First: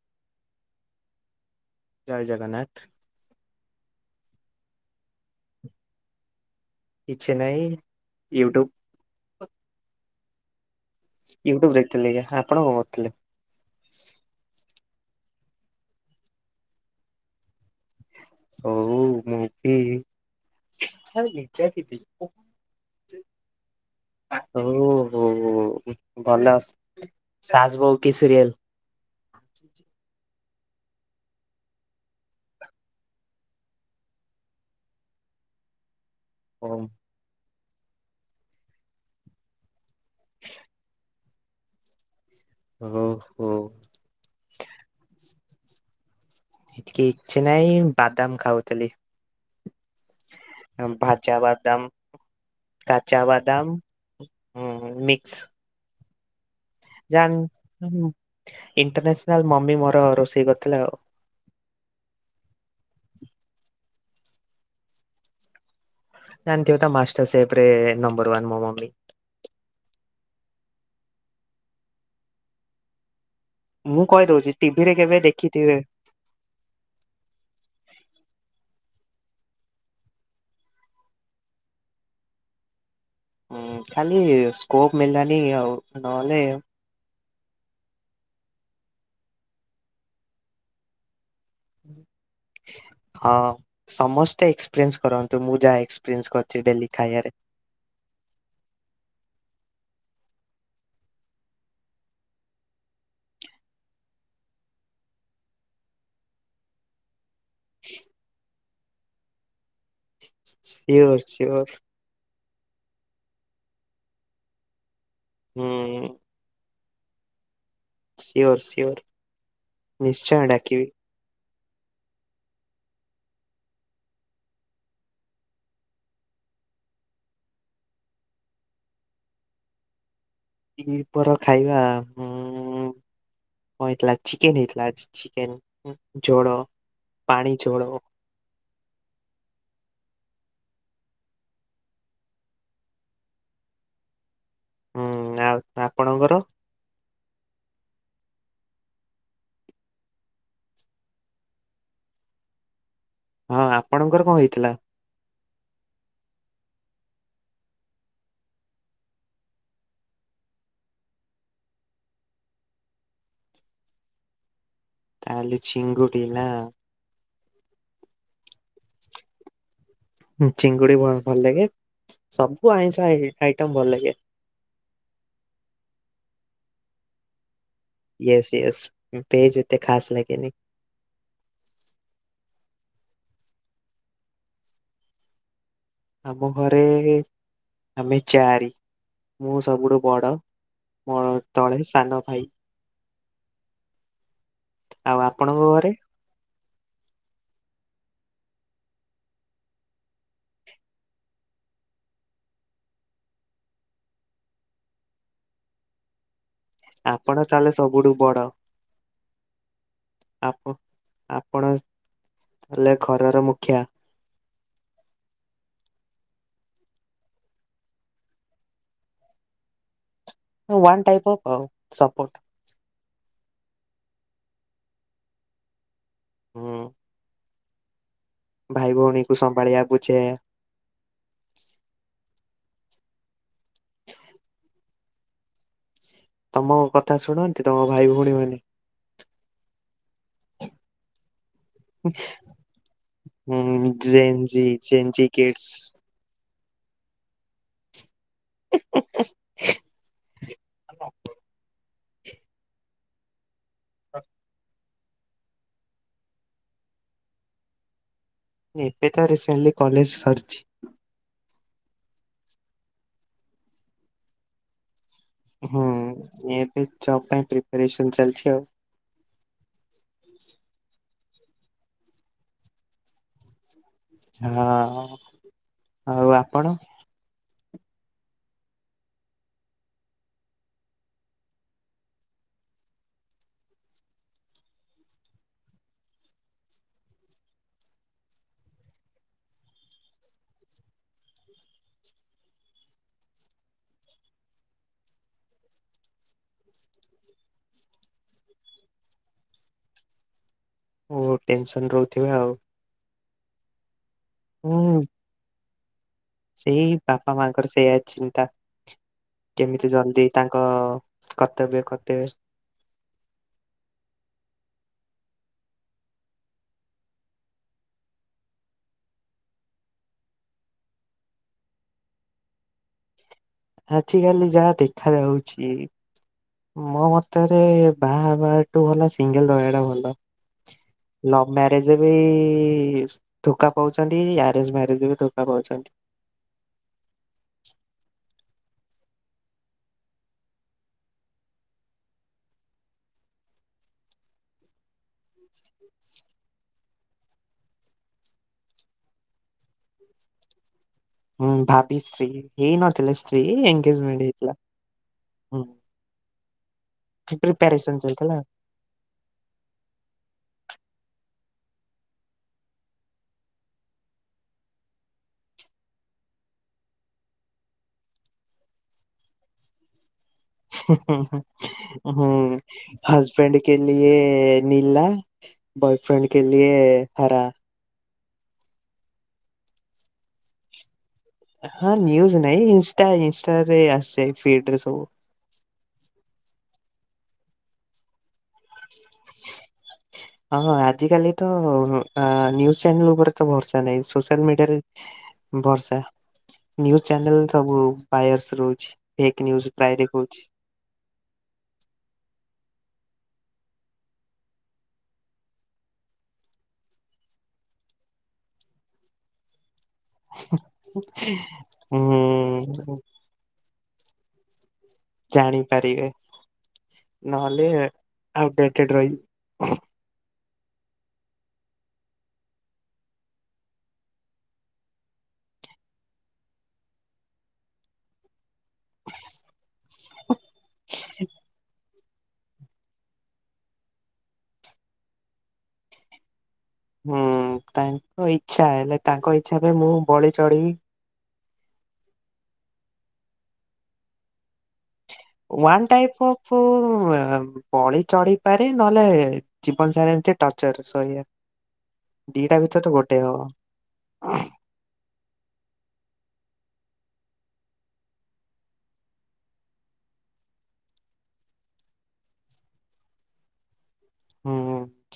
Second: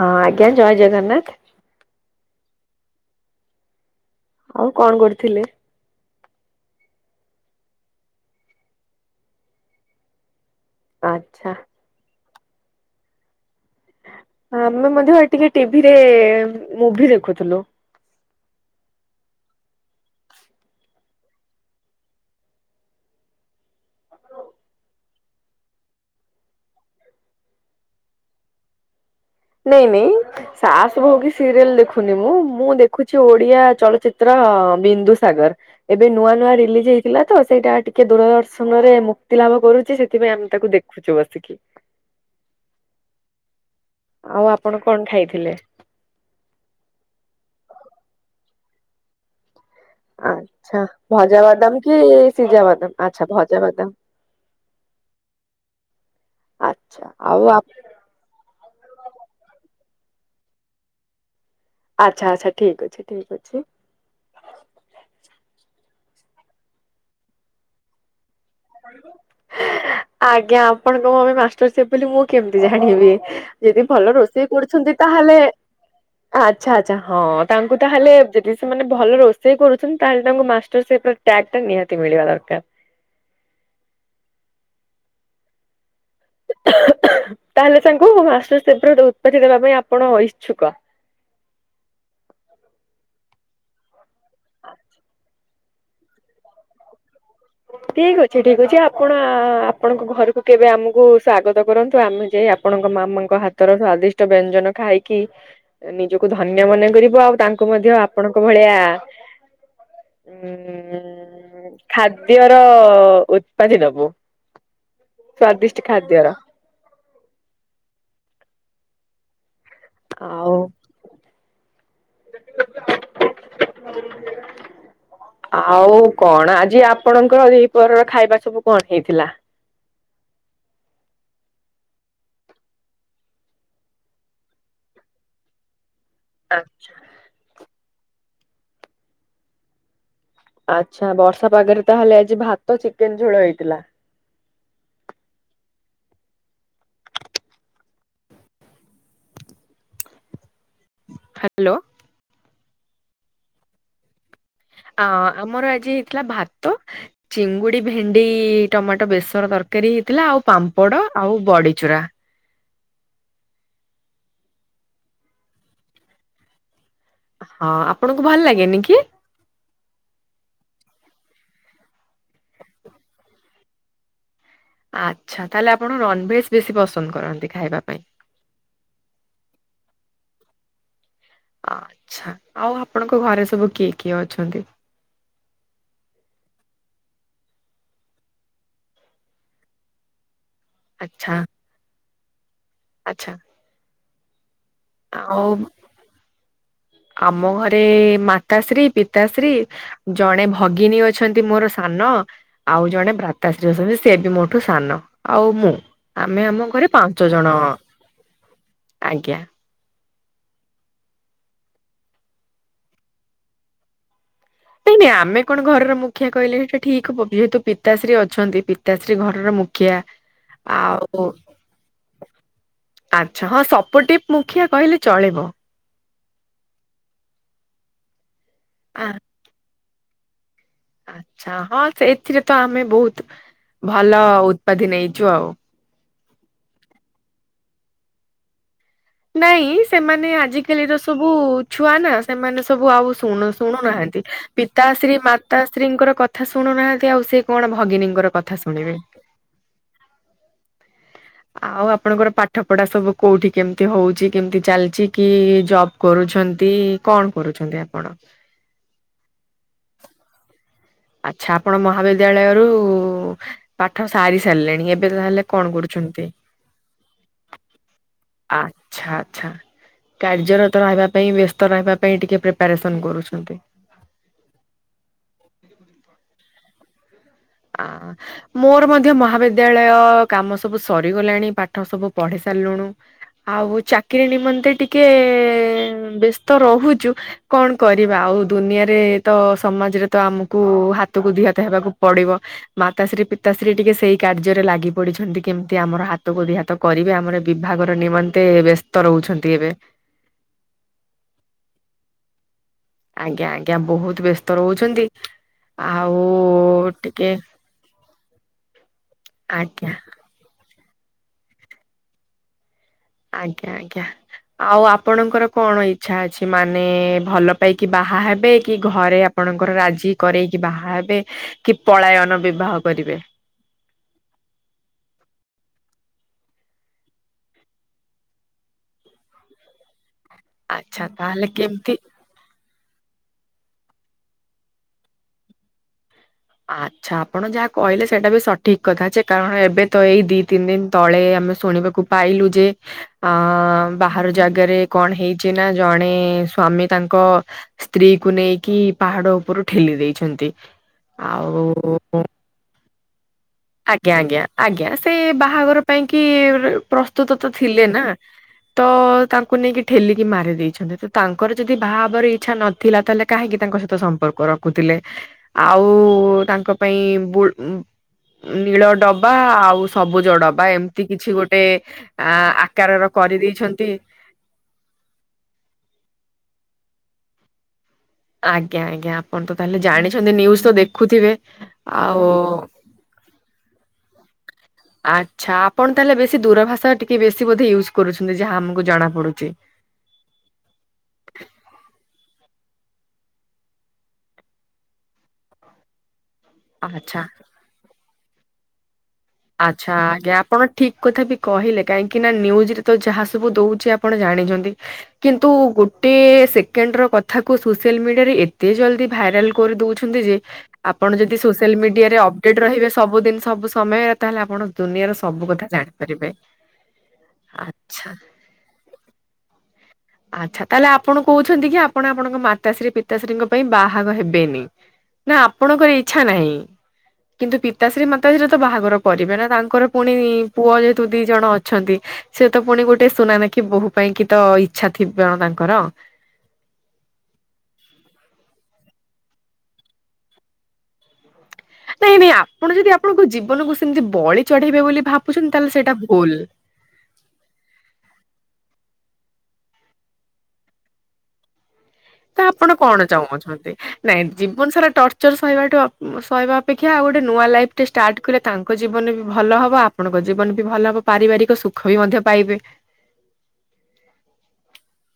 ହଁ ଆଜ୍ଞା ଜୟ ଜଗନ୍ନାଥ। ଜୟ ଜଗନ୍ନାଥ। ଆଉ କଣ କରୁଥିଲେ? କିଛି ନାଇ ୟୁଟ୍ୟୁବ ଆଚ୍ଛା ୟୁଟ୍ୟୁବ ଦେଖଥିଲେ ଆପଣ କରଥିଲେ? ଆମେ ମଧ୍ୟ ଟିକେ ଟିଭିରେ ମୁଭି ଦେଖୁଥିଲୁ। ହଉ ମୁଭି ହ ହୋ ଭଲ ଅସ ସାଜବଉ କି ସିରିଏଲ ନାଇ ନି ସାସ ଭଉ କି ସିରିଏଲ ଦେଖୁନି ମୁଁ, ମୁଁ ଦେଖୁଛି ଓଡିଆ ଚଳଚିତ୍ର ବିନ୍ଦୁ ସାଗର। ଏବେ ନୂଆ ନୂଆ ହଉ ରିଲିଜ ହେଇ ଥିଲା ତ ସେଇଟା ଟିକେ ଦୂରଦର୍ଶନ ରେ ମୁକ୍ତି ଲାଭ କରୁଛି ସେଥିପାଇଁ ଆମେ ତାକୁ ଦେଖୁଛୁ ବସିକି। ହଉ ହୋଉ ଆଉ ଆପଣ କଣ ଖାଇଥିଲେ? କିଛି ନହିଁ ବାଦାମ ଖାଉଥିଲି। ଆଚ୍ଛା, ଭଜା ବାଦାମ କି ସିଜାବାଦାମ ଆଛା ଭଜା ବାଦାମ। ହୁଁ ମିକ୍ସ ଆଚ୍ଛା [unintelligible] ଆଉ ଆପ ଇଣ୍ଟରସନାଲ ମମି ମୋର ରୋଷେଇ କରିଥିଲା ଆଉ। ଆଚ୍ଛା ଆଚ୍ଛା ଠିକ ଅଛି ଠିକ ଅଛି। ଜାଣିଚ ମାଷ୍ଟର୍ ସେଫରେ ନମ୍ବର ୱାନ୍ ମୋ ମମି। ଆଜ୍ଞା ଆପଣଙ୍କ ମମି ମାଷ୍ଟର ସ ବୋଲି ମୁଁ କେମତି ଜାଣିବି? ଯଦି ମୁଁ ଭଲ ରୋଷେଇ କହିଦଉଛି ଟିଭିରେ କରୁଛନ୍ତି କେବେ ତାହେଲେ ଦେଖିଥିବେ ଆଚ୍ଛା ଆଚ୍ଛା ହଁ ତାଙ୍କୁ ତାହେଲେ ଯଦି ସେମାନେ ଭଲ ରୋଷେଇ କରୁଛନ୍ତି ତାହେଲେ ତାଙ୍କୁ ମାଷ୍ଟର ସେ ତ୍ୟାଗ ଟା ନିହାତି ମିଳିବା ଦରକାର। ହଁ ଖାଲି ସ୍କୋପ ମିଳିଲାନି ଆଉ ନହେଲେ ତାହେଲେ ତାଙ୍କୁ ମାଷ୍ଟର ଶ ଉତ୍ପାତି ଦେବା ପାଇଁ ଆପଣ ଇଚ୍ଛୁକ। [unintelligible] ହଁ ସମସ୍ତେ ଏକ୍ସପିରିଏନ୍ସ କରନ୍ତୁ, ମୁଁ ଯାହା ଏକ୍ସପିରିଏନ୍ସ କରିଛି ଡେଲି ଖାଇବାରେ। ଠିକ ଅଛି ଠିକ ଅଛି ଆପଣ ଆପଣଙ୍କ ଘରକୁ କେବେ ଆମକୁ ସ୍ଵାଗତ କରନ୍ତୁ ଆମେ ଯାଇ ଆ ଆପଣଙ୍କ ମାମାଙ୍କ ହାତର ସ୍ଵାଦିଷ୍ଟ ବ୍ୟଞ୍ଜନ ଖାଇକି ନିଜକୁ ଧନ୍ୟ ମନେ କରିବୁ। ଆଉ ତାଙ୍କୁ ମଧ୍ୟ ଆପଣଙ୍କ ଭଳିଆ ସିଓର ଉଁ ସିଓର ଖାଦ୍ୟର ଉତ୍ପାଦି ଦବୁ ସ୍ଵାଦିଷ୍ଟ ହୁଁ ଖାଦ୍ୟର। Sure sure. ନିଶ୍ଚୟ ଆଉ ଡାକିବି। ଆଉ କଣ ଆଜି ଆପଣଙ୍କର ଦିଇପହର ଖାଇବା ସବୁ କଣ ହେଇଥିଲା? କିପର ଖାଇବା, ଉମ କଣ ହେଇଥିଲା ଚିକେନ ହେଇଥିଲା ଚିକେନ ଝୋଳ ପାଣିଝୋଳ। ଆଚ୍ଛା ବର୍ଷା ପାଗରେ ତାହଲେ ଆଜି ଭାତ ଚିକେନ ଝୋଳ ହେଇଥିଲା? ହୁଁ ଆଉ ଆପଣଙ୍କର? ହ୍ୟାଲୋ ହଁ ଆପଣଙ୍କର କଣ ହେଇଥିଲା? ଅ ଆମର ଆଜି ହେଇଥିଲା ଭାତ ଚିଙ୍ଗୁଡି ଭେଣ୍ଡି ଟମାଟୋ ବେସର ତରକାରୀ ହେଇଥିଲା ଆଉ ପାମ୍ପଡ ଆଉ ବଡିଚୁରା। ତାହେଲେ ଚିଙ୍ଗୁଡି ନା? ହଁ ଆପଣଙ୍କୁ ଭଲ ଲାଗେନି କି? ହୁ ଚିଙ୍ଗୁଡି ଭ ଭଲ ଲାଗେ ସବୁ ଆଇଁଷ ଆଇ ଆଇଟମ ଭଲ ଲାଗେ। ଆଚ୍ଛା ତାହେଲେ ଆପଣ ନନଭେଜ୍ ବେଶୀ ପସନ୍ଦ କରନ୍ତି ଖାଇବା ପାଇଁ? ୟସ ୟସ ଭେଜ ଏତେ ଖାସ ଲାଗେନି। ଆଛା ଆଉ ଆପଣଙ୍କ ଘରେ ସବୁ କିଏ କିଏ ଅଛନ୍ତି? ଆମ ଘରେ ଆମେ ଚାରି ମୁଁ ସବୁଠୁ ବଡ ମୋର ଆଚ୍ଛା ତଳେ ସାନ ଭାଇ। ଆଚ୍ଛା। ଆଉ ଆପଣଙ୍କ ଘରେ? ଆମ ଘରେ ମାତାଶ୍ରୀ ପିତାଶ୍ରୀ ଜଣେ ଭଗିନୀ ଅଛନ୍ତି ମୋର ସାନ ଆଉ ଜଣେ ଭ୍ରାତାଶ୍ରୀ ଅଛନ୍ତି ସେ ବି ମୋଠୁ ସାନ ଆଉ ମୁଁ ଆମେ ଆମ ଘରେ ପାଞ୍ଚ ଆପଣ ଜଣ ତାହେଲେ ସବୁଠୁ ବଡ ଆଜ୍ଞା। ଆପ ଆପଣ ତାେଏଲେ ଘରର ମୁଖିଆ? ନାଇଁ ନାଇଁ ଆମେ କଣ ଘରର ମୁଖିଆ କହିଲେ ସେଟା ଠିକ ହବକି ଯେହେତୁ ପିତାଶ୍ରୀ ଅଛନ୍ତି ପିତାଶ୍ରୀ ଘରର ମୁ ଖିଆ ୱାନ୍ ଆଉ ବୁ ଟାଇପ୍ ଅଫ୍ ଆଉ ସପୋର୍ଟ ଆଚ୍ଛା ହଁ ସପୋଟିପ ମୁଖିଆ କହିଲେ ଚଳିବ। ହୁ। ଭାଇ ଆ- ଭଉଣୀ ଙ୍କୁ ସମ୍ଭାଳିଆ ବୁଝେଏ। ଆଚ୍ଛା ହଁ ସେ ଏଥିରେ ତ ଆମେ ବହୁତ ଭଲ ଉତ୍ପାଧି ନେଇଛୁ ଆଉ। ତମ କଥା ଶୁଣନ୍ତି ତମ ଭାଇ ଭଉଣୀ ମାନେ? ନାଇଁ ସେମାନେ ଆଜିକାଲିର ସବୁ ଛୁଆ ନା ସେମାନେ ସବୁ ଆଉ ଶୁଣୁ ହୁଁ ଶୁଣୁନାହାନ୍ତି ଜେନଜି ପିତାଶ୍ରୀ ଜେନଜି କିଡସ୍ ମାତାଶ୍ରୀଙ୍କର କ ଥା ଶୁଣୁନାହାନ୍ତି ଆଉ ସେ କଣ ଭଗିନୀଙ୍କର କଥା ଶୁଣିବେ [unintelligible] ଆଉ ଆପଣଙ୍କର ପାଠ ପଢା ସବୁ କୋଉଠି କେମିତି ହଉଛି କେମିତି ଚାଲିଛି? କି ଜବ କରୁଛନ୍ତି କଣ କରୁଛନ୍ତି ଆପଣ? ଏବେ ତ ରିସେଣ୍ଟଲି କଲେଜ ସରିଛି। ଆଚ୍ଛା ଆପଣ ମହାବିଦ୍ୟାଳୟରୁ ପାଠ ସାରି ସାରିଲେଣି ଏବେ ତାହେଲେ କଣ ହୁଉ କରୁଛନ୍ତି? ଏବେ ଚପ୍ ପାଇଁ ପ୍ରିପାରେସନ ଚାଲିଛି ଆଉ ଆଚ୍ଛା ଆଚ୍ଛା କାର୍ଯ୍ୟରତ ରହିବା ପାଇଁ ବ୍ୟସ୍ତ ରହିବା ପାଇଁ ଟିକେ ପ୍ରିପାରେସନ କରୁଛନ୍ତି। ହଁ ଆଉ ଆପଣ? ଆ ମୋର ମଧ୍ୟ ମହାବିଦ୍ୟାଳୟ କାମ ସବୁ ସରିଗଲାଣି ପାଠ ସବୁ ପଢି ସାରିଲୁଣୁ ଆଉ ଚାକିରି ନିମନ୍ତେ ଟିକେ ବ୍ୟସ୍ତ ରହୁଛୁ କଣ କରିବା ଆଉ ଦୁନିଆରେ ତ ସମାଜରେ ତ ଆମକୁ ହାତକୁ ଦିହାତ ହେବାକୁ ପଡିବ ମାତାଶ୍ରୀ ପିତାଶ୍ରୀ ଟିକେ ସେଇ କାର୍ଯ୍ୟରେ ଲାଗି ପଡିଛନ୍ତି କେମିତି ଆମର ହାତ କୁ ଦି ହାତ କରିବେ ଆମର ବିଭାଗର ନିମନ୍ତେ ବ୍ୟସ୍ତ ରହୁଛନ୍ତି ଏବେ ଓ ଟେନସନ ରହୁଥିବା ଆଉ ଆଜ୍ଞା ଆଜ୍ଞା ବହୁତ ବ୍ୟସ୍ତ ହୁଁ ରହୁଛନ୍ତି। ଆଉ ସେଇ ଟିକେ ବାପା ମାଙ୍କର ସେଇଆ ଚିନ୍ତା ଆଜ୍ଞା କେମିତି ଜଲଦି ତାଙ୍କ କର୍ତ୍ତବ୍ୟ କର୍ତ୍ତବେ ଆଜ୍ଞା ଆଜ୍ଞା ଆଉ ଆପଣଙ୍କର କଣ ଇଚ୍ଛା ଅଛି ମାନେ ଭଲ ପାଇକି ବାହା ହେବେ କି ଘରେ ଆ ଆପଣଙ୍କର ରାଜି କରରେଇକି ବାହା ହେବେ କି ପଳାୟନ ବିବାହ କରିବେ ଆଜିକାଲି ଯାହା ଦେଖା ଯାଉଛି ମୋ ମତରେ ବାହା ବାହା ହବା ଟୁ ଭଲ ସିଙ୍ଗଲ ରହିଁବା ଟା ଭଲ ଆଚ୍ଛା ତାହେଲେ ଲଭ କେମିତି ମ୍ୟାରେଜ ବି ଧୋକା ପାଉଛନ୍ତି ଆରେଞ୍ଜ ମ୍ୟାରେଜରେ ବି ଧୋକା ପାଉଛନ୍ତି। ଆଚ୍ଛା ଆପଣ ଯାହା କହିଲେ ସେଇଟା ବି ସଠିକ୍ କଥା ଯେ କାରଣ ଏବେ ତ ଏଇ ଦି ତିନି ଦିନ ତଳେ ଆମେ ଶୁଣିବାକୁ ପାଇଲୁ ଯେ ଅ ବାହାର ଜାଗାରେ କଣ ହେଇଛି ନା ଜଣେ ସ୍ଵାମୀ ତାଙ୍କ ସ୍ତ୍ରୀକୁ ନେଇକି ପାହାଡ ଉପରୁ ଠେଲି ଦେଇଛନ୍ତି। ହୁଁ ଭାବି ଆଉ ଶ୍ରୀ। ଆଜ୍ଞା ଆଜ୍ଞା ଆଜ୍ଞା ସେ ହୁଁ ବାହାଘର ପାଇଁ କି ପ୍ରସ୍ତୁତ ତ ଥିଲେ ପ୍ରିପାରେସନ ନା। ଚାଲିଥିଲା ତ ତାଙ୍କୁ ନେଇକି ଠେଲିକି ମାରି ଦେଇେଇଛନ୍ତି ତ ତାଙ୍କର ଯଦି ବାହା ହେବର ଇଚ୍ଛା ନ ଥିଲା ତାହେଲେ କାହିଁକି ତାଙ୍କ ସହିତ ସମ୍ପର୍କ ରଖୁଥିଲେ। ଆଉ ତାଙ୍କ ପାଇଁ ନୀଳ ଡବା ଆଉ ସବୁ ଜଡ ବା ଏମିତି କିଛି ଗୋଟେ ଆ ଆକାରର କରିଦେଇଛନ୍ତି ନୀଲା ବୟଫ୍ରେଣ୍ଡ କେଲିଏ ହରା। ଆଜ୍ଞା ଆଜ୍ଞା ଆପଣ ତ ତାହେଲେ ଜାଣିଛନ୍ତି ନ୍ୟୁଜ ତ ଦେଖୁଥିବେ। ହଁ ଆଉ ନ୍ୟୁଜ ନାଇଁ ଇନଷ୍ଟା ଇନଷ୍ଟା ରେ ଆସେ ଫିଡରେ ସବୁ। ଆଚ୍ଛା ଆପଣ ତାହେଲେ ବେଶୀ ଦୂରଭାଷା ଟିକେ ବେଶୀ ବୋଧେ ୟୁଜ୍ କରୁଛନ୍ତି ଯାହା ଆମକୁ ଜଣା ପଡୁଛି। ହଁ ହଁ ଆଜି କାଲି ତ ନିୁଜ ଚ୍ୟାନେଲ ଉପରେ ତ ଭରସା ନାହିଁ ସୋସିଆଲ ମିଡିଆରେ ବର୍ଷା ନ୍ୟୁଜ ଆଚ୍ଛା ଚ୍ୟାନେଲ ସବୁ ପାୟରସ୍ ରହୁଛି। ଫେକ୍ ନ୍ୟୁଜ୍ ଆଚ୍ଛା ପ୍ରାୟ ଆଜ୍ଞା ଦେଖଉଛି। ଆପଣ ଠିକ୍ କଥା ବି କହିଲେ କାହିଁକି ନା ନ୍ୟୁଜରେ ତ ଯାହା ସବୁ ଦେଉଛି ଆପଣ ଜାଣିଛନ୍ତି। କିନ୍ତୁ ଗୋଟେ ସେକେଣ୍ଡ ର କଥାକୁ ସୋସିଆଲ ମିଡିଆରେ ଏତେ ଜଲଦି ଭାଇରାଲ କରିଦଉଛନ୍ତି ଯେ ଆପଣ ଯଦି ସୋସିଆଲ ମିଡିଆରେ ଅପଡେଟ ରହିବେ ହୁଁ ସବୁ ଦିନ୍ ସବୁ ସମୟରେ ତାହେଲେ ଆପଣ ଦୁନିଆର ସବୁ କଥା ଜାଣିପାରିବେ, ନହେଲେ ଆଚ୍ଛା। ଆଉ ଡେଟଡ଼ ରହିବି। ଆଚ୍ଛା ତାହେଲେ ଆପଣ କହୁଛନ୍ତି କି ଆପଣ ଆପଣଙ୍କ ମାତାଶ୍ରୀ ପିତାଶ୍ରୀଙ୍କ ପାଇଁ ବାହାଘ ହେବେନି। ନା ଆପଣଙ୍କର ଇଚ୍ଛା ନାହିଁ କିନ୍ତୁ ପିତାଶ୍ରୀ ମା ସତରେ ତ ବାହାଘର ପରିବେ ନା ତାଙ୍କର ପୁଣି ପୁଅ ଯେହେତୁ ଦି ଜଣ ଅଛନ୍ତି ସେ ତ ପୁଣି ଗୋଟେ ସୁନା ଦେଖି ବୋହୁ ପାଇଁ କି ତ ଇଚ୍ଛା ଥିବ ତାଙ୍କର। ହୁଁ ତାଙ୍କ ଇଚ୍ଛା ହେଲେ ତାଙ୍କ ଇଚ୍ଛା ବି ମୁଁ ବଳି ଚଢିବି। ନାଇଁ ନାଇଁ ଆପଣ ଯଦି ଆପଣଙ୍କ ଜୀବନକୁ ସେମିତି ବଳି ଚଢେଇବେ ବୋଲି ଭାବୁଛନ୍ତି ତାହେଲେ ୱନ୍ ସେଇଟା ଟାଇପ ଭୁଲ। ଅଫ ଉ ଉ ଆ ପଳିି ଚଢି ପାରି ନହେଲେ ଜୀବନ ସାରା ଏମିତି ଟର୍ଚର ସହିଆ। ତ ଆପଣ କଣ ଚାହୁଁଅଛନ୍ତି ନାଇଁ ଜୀବନ ସାରା ଟର୍ଚ ଟଚ‌ର ସହିବାଠୁ ସହହିବା ଅପେକ୍ଷା ଆଉ ଗୋଟେ ନୂଆ ଲାଇଫଟେ ଷ୍ଟାର୍ଟ କଲେ ତାଙ୍କ ଜୀବନ ବି ଭଲ ହେବ ଆମ ଆପଣଙ୍କ ଜୀବନ ବି ଭଲ ହବ ପାରିବାରିକ ସୁଖ ବି ମଧ୍ୟ ପାଇବେ। ହୁଁ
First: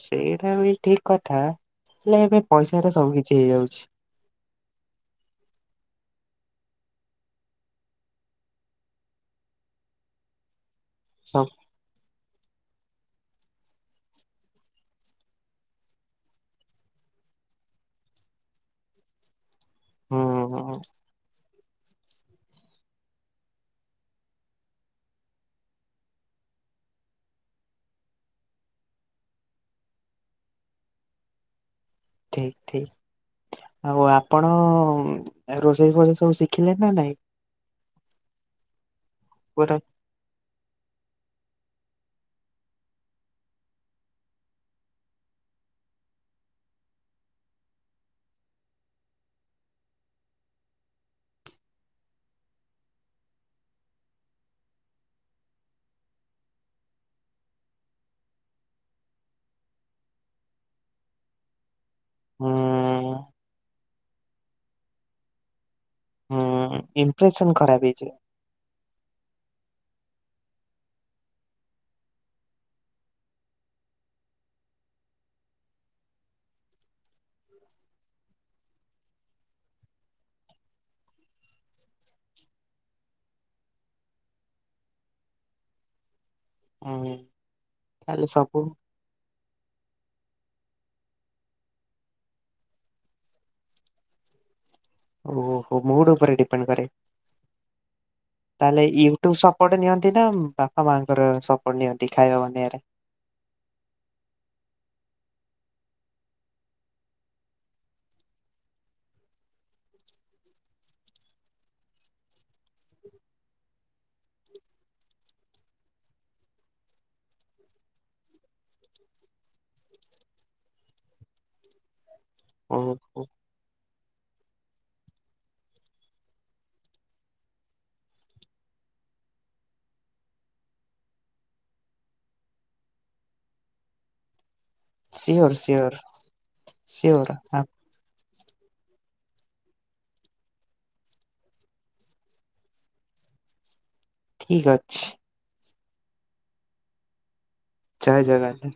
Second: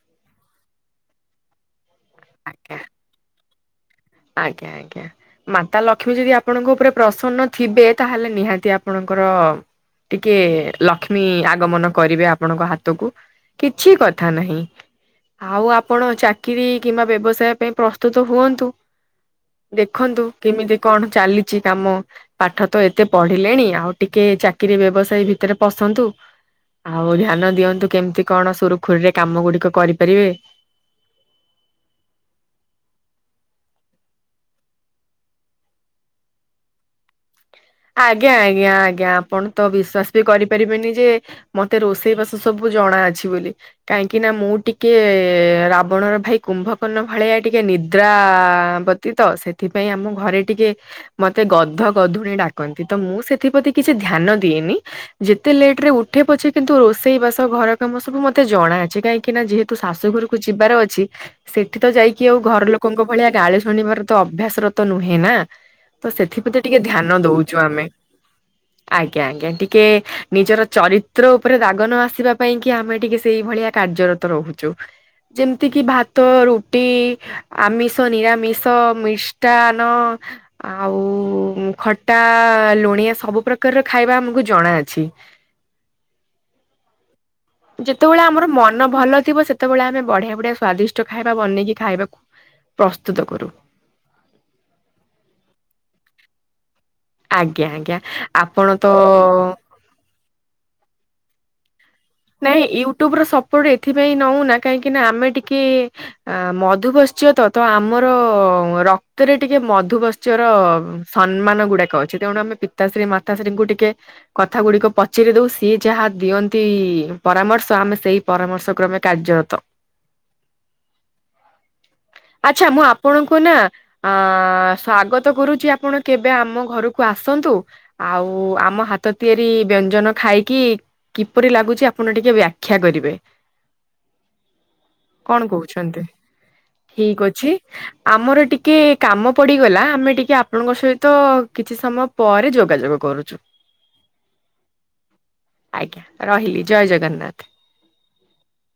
ସେଇଟା ବି ଠିକ କଥା ହେଲେ ଏବେ ଆଜ୍ଞା। ପଇସା ରେ ସବୁ କିଛି ହେଇଯାଉଛି। ଆଜ୍ଞା ଆଜ୍ଞା। ମାତା ଲକ୍ଷ୍ମୀ ଯଦି ଆପଣଙ୍କ ଉପରେ ପ୍ରସନ୍ନ ଥିବେ ତାହେଲେ ନିହାତି ଆପଣଙ୍କର ଟିକେ ଲକ୍ଷ୍ମୀ ସବୁ ଆଗମନ କରିବେ ଆପଣଙ୍କ ହାତ ହାତକୁ କିଛି କଥା ନାହିଁ। ଆଉ ଆପଣ ଚାକିରୀ କିମ୍ବା ବ୍ୟବସାୟ ପାଇଁ ପ୍ରସ୍ତୁତ ହୁଅନ୍ତୁ। ଦେଖନ୍ତୁ କେମିତି ହୁଁ କଣ ଚାଲିଛି କାମ। ପାଠ ତ ଏତେ ପଢିଲେଣି ଆଉ ଟିକେ ଚାକିରି ବ୍ୟବସାୟୀ ଭିତରେ ପଶନ୍ତୁ। ଆଉ ଧ୍ୟାନ ଦିଅନ୍ତୁ କେମିତି କଣ ସୁରୁଖୁରୁରେ କାମ ଗୁଡିକ କରିପାରିବେ। ଠିକ ଠିକ ଆଉ ଆପଣ ରୋଷେଇ ଫୋଷେଇ ସବୁ ଶିଖିଲେ ନା ନାଇଁ? ଆଜ୍ଞା ଆଜ୍ଞା ଆଜ୍ଞା ଆପଣ ତ ପୁରା ବିଶ‍‍‌୍ ବିଶ୍ୱାସ କରିପାରିବେନି ଯେ ମତେ ରୋଷେଇ ବାସ ସବୁ ଜଣା ଅଛି ବୋଲି। କାହିଁକି ନା ମୁଁ ଟିକେ ରାବଣର ଭାଇ କୁମ୍ଭକର୍ଣ୍ଣ ଭଳିଆ ଟିକେ ନିଦ୍ରା ତ ସେଥିପାଇଁ ଆମ ଘରେ ଟିକେ ମତେ ଗଧ ଗଧୁଣି ଡାକ କନ୍ତି ତ ମୁଁ ସେଥିପ୍ରତି କିଛି ଧ୍ୟାନ ଦିଏନି। ଯେତେ ଲେଟ୍ ରେ ଉଠେ ପଛେ କିନ୍ତୁ ରୋଷେଇ ବାସ ଘର କାମ ସବୁ ମତେ ଜଣା ଅଛି କାହିଁ କି ନା ଯେହେତୁ ଶାଶୁ ଘରକୁ ଯିବାର ଅଛି। ସେଠି ତ ଯାଇକି ଆଉ ହୁଁ ଘର ଲୋକଙ୍କ ଭଳିଆ ଗାଳି ଶୁଣିବାର ତ ଅଭ୍ୟାସର ତ ନୁହେଁ ନା। ତ ହୁଁ ସେଥିପ୍ରତି ଟିକେ ଧ୍ୟାନ ଇମ୍ପ୍ରେସନ ଦୋଉଚୁ ଖରାପ ଆମେ। ହେଇଯିବ ଆଜ୍ଞା ଆଜ୍ଞା ଟିକେ ନିଜର ଚରିତ୍ର ଉପରେ ଦାଗ ନ ଆସିବା ପାଇଁ କି ଆମେ ଟିକେ ସେଇଭଳିଆ କାର୍ଯ୍ୟ ତ ରହୁଚୁ। ଯେମ୍ତି କିି ଭାତ ରୁଟି ଆମିଷ ନିରାମିଷ ମିଷ୍ଟାନ ଆଉ ଖଟା ଲୁଣିଆ ସବୁ ପ୍ରକାରର ଖାଇବା ଆମକୁ ଜଣା ଅଛି। ହୁଁ। ଯେତେବେଳେ ତାହେଲେ ଆମର ସବୁ ମନ ଭଲ ଥିବ ସେ ତବେଳେ ଆମେ ବଢିଆ ବଢିଆ ସ୍ଵାଦିଷ୍ଟ ଖାଇବା ବନେଇକି ଖାଇବାକୁ ପ୍ରସ୍ତୁତ କରୁ। ଓ ହୋ ମୁଡ୍ ଉପରେ ଡିପେଣ୍ଡ୍ କରେ। ଆଜ୍ଞା ଆଜ୍ଞା ଆପଣ ତାହେଲେ ତ ୟୁଟ୍ୟୁବ୍ ସପୋର୍ଟ୍ ନିଅନ୍ତି ନା ବା ମାଆଙ୍କର ସପୋଟ୍ ନିଅନ୍ତି ଖାଇବା ବନେଇବା ରେ। ଟୁବ୍ ର ସପୋର୍ଟ ଏଥିପାଇଁ ନୋଉନା କାହିଁକିନା ଆମେ ଟିକେ ଅଆ ମଧୁ ବସ୍ଚ୍ୟ ତ ଆମର ରକ୍ତରେ ଟିକେ ମଧୁବସ୍ ଚର ସମ୍ମାନ ଗୁଡାକ ଅଛି ତେଣୁ ଆମେ ପିତାଶ୍ରୀ ମାତାଶ୍ରୀଙ୍କୁ ଟିକେ କଥା ଗୁଡିକ ପଚାରି ଦୋଉ ସିଏ ଯାହା ଦିଅନ୍ତି ପରାମର୍ଶ ଆମେ ସେଇ ପରାମର୍ଶ କ୍ରମେ କାର୍ଯ୍ୟରତ। ଆଛା ମୁଁ ଓହୋ ଆପଣଙ୍କୁ ନା ଆଁ ସ୍ଵାଗତ କରୁଛି ଆପଣ କେବେ ଆମ ଘରକୁ ଆସନ୍ତୁ। ଆଉ ଆମ ହାତ ତିଆରି ବ୍ୟଞ୍ଜନ ଖାଇକି କିପରି ଲାଗୁଚି ଆପଣ ଟିକେ ବ୍ୟାଖ୍ୟା କରିବେ। କଣ ସିଓର ସିଓର କୋହୁଛନ୍ତି ଠିକ୍ ସିଓର ଅଛି। ଆମର ଟିକେ କାମ ପଡିଗଲା ଆମେ ଟିକେ ଆପଣଙ୍କ ସହିତ କିଛି ସମୟ ପରେ ଯୋଗାଯୋଗ କରୁଚୁ। ଠିକ ଅଛି। ଆଜ୍ଞା ରହିଲି ଜୟ ଜଗନ୍ନାଥ୍। ଜୟ ଜାଗନା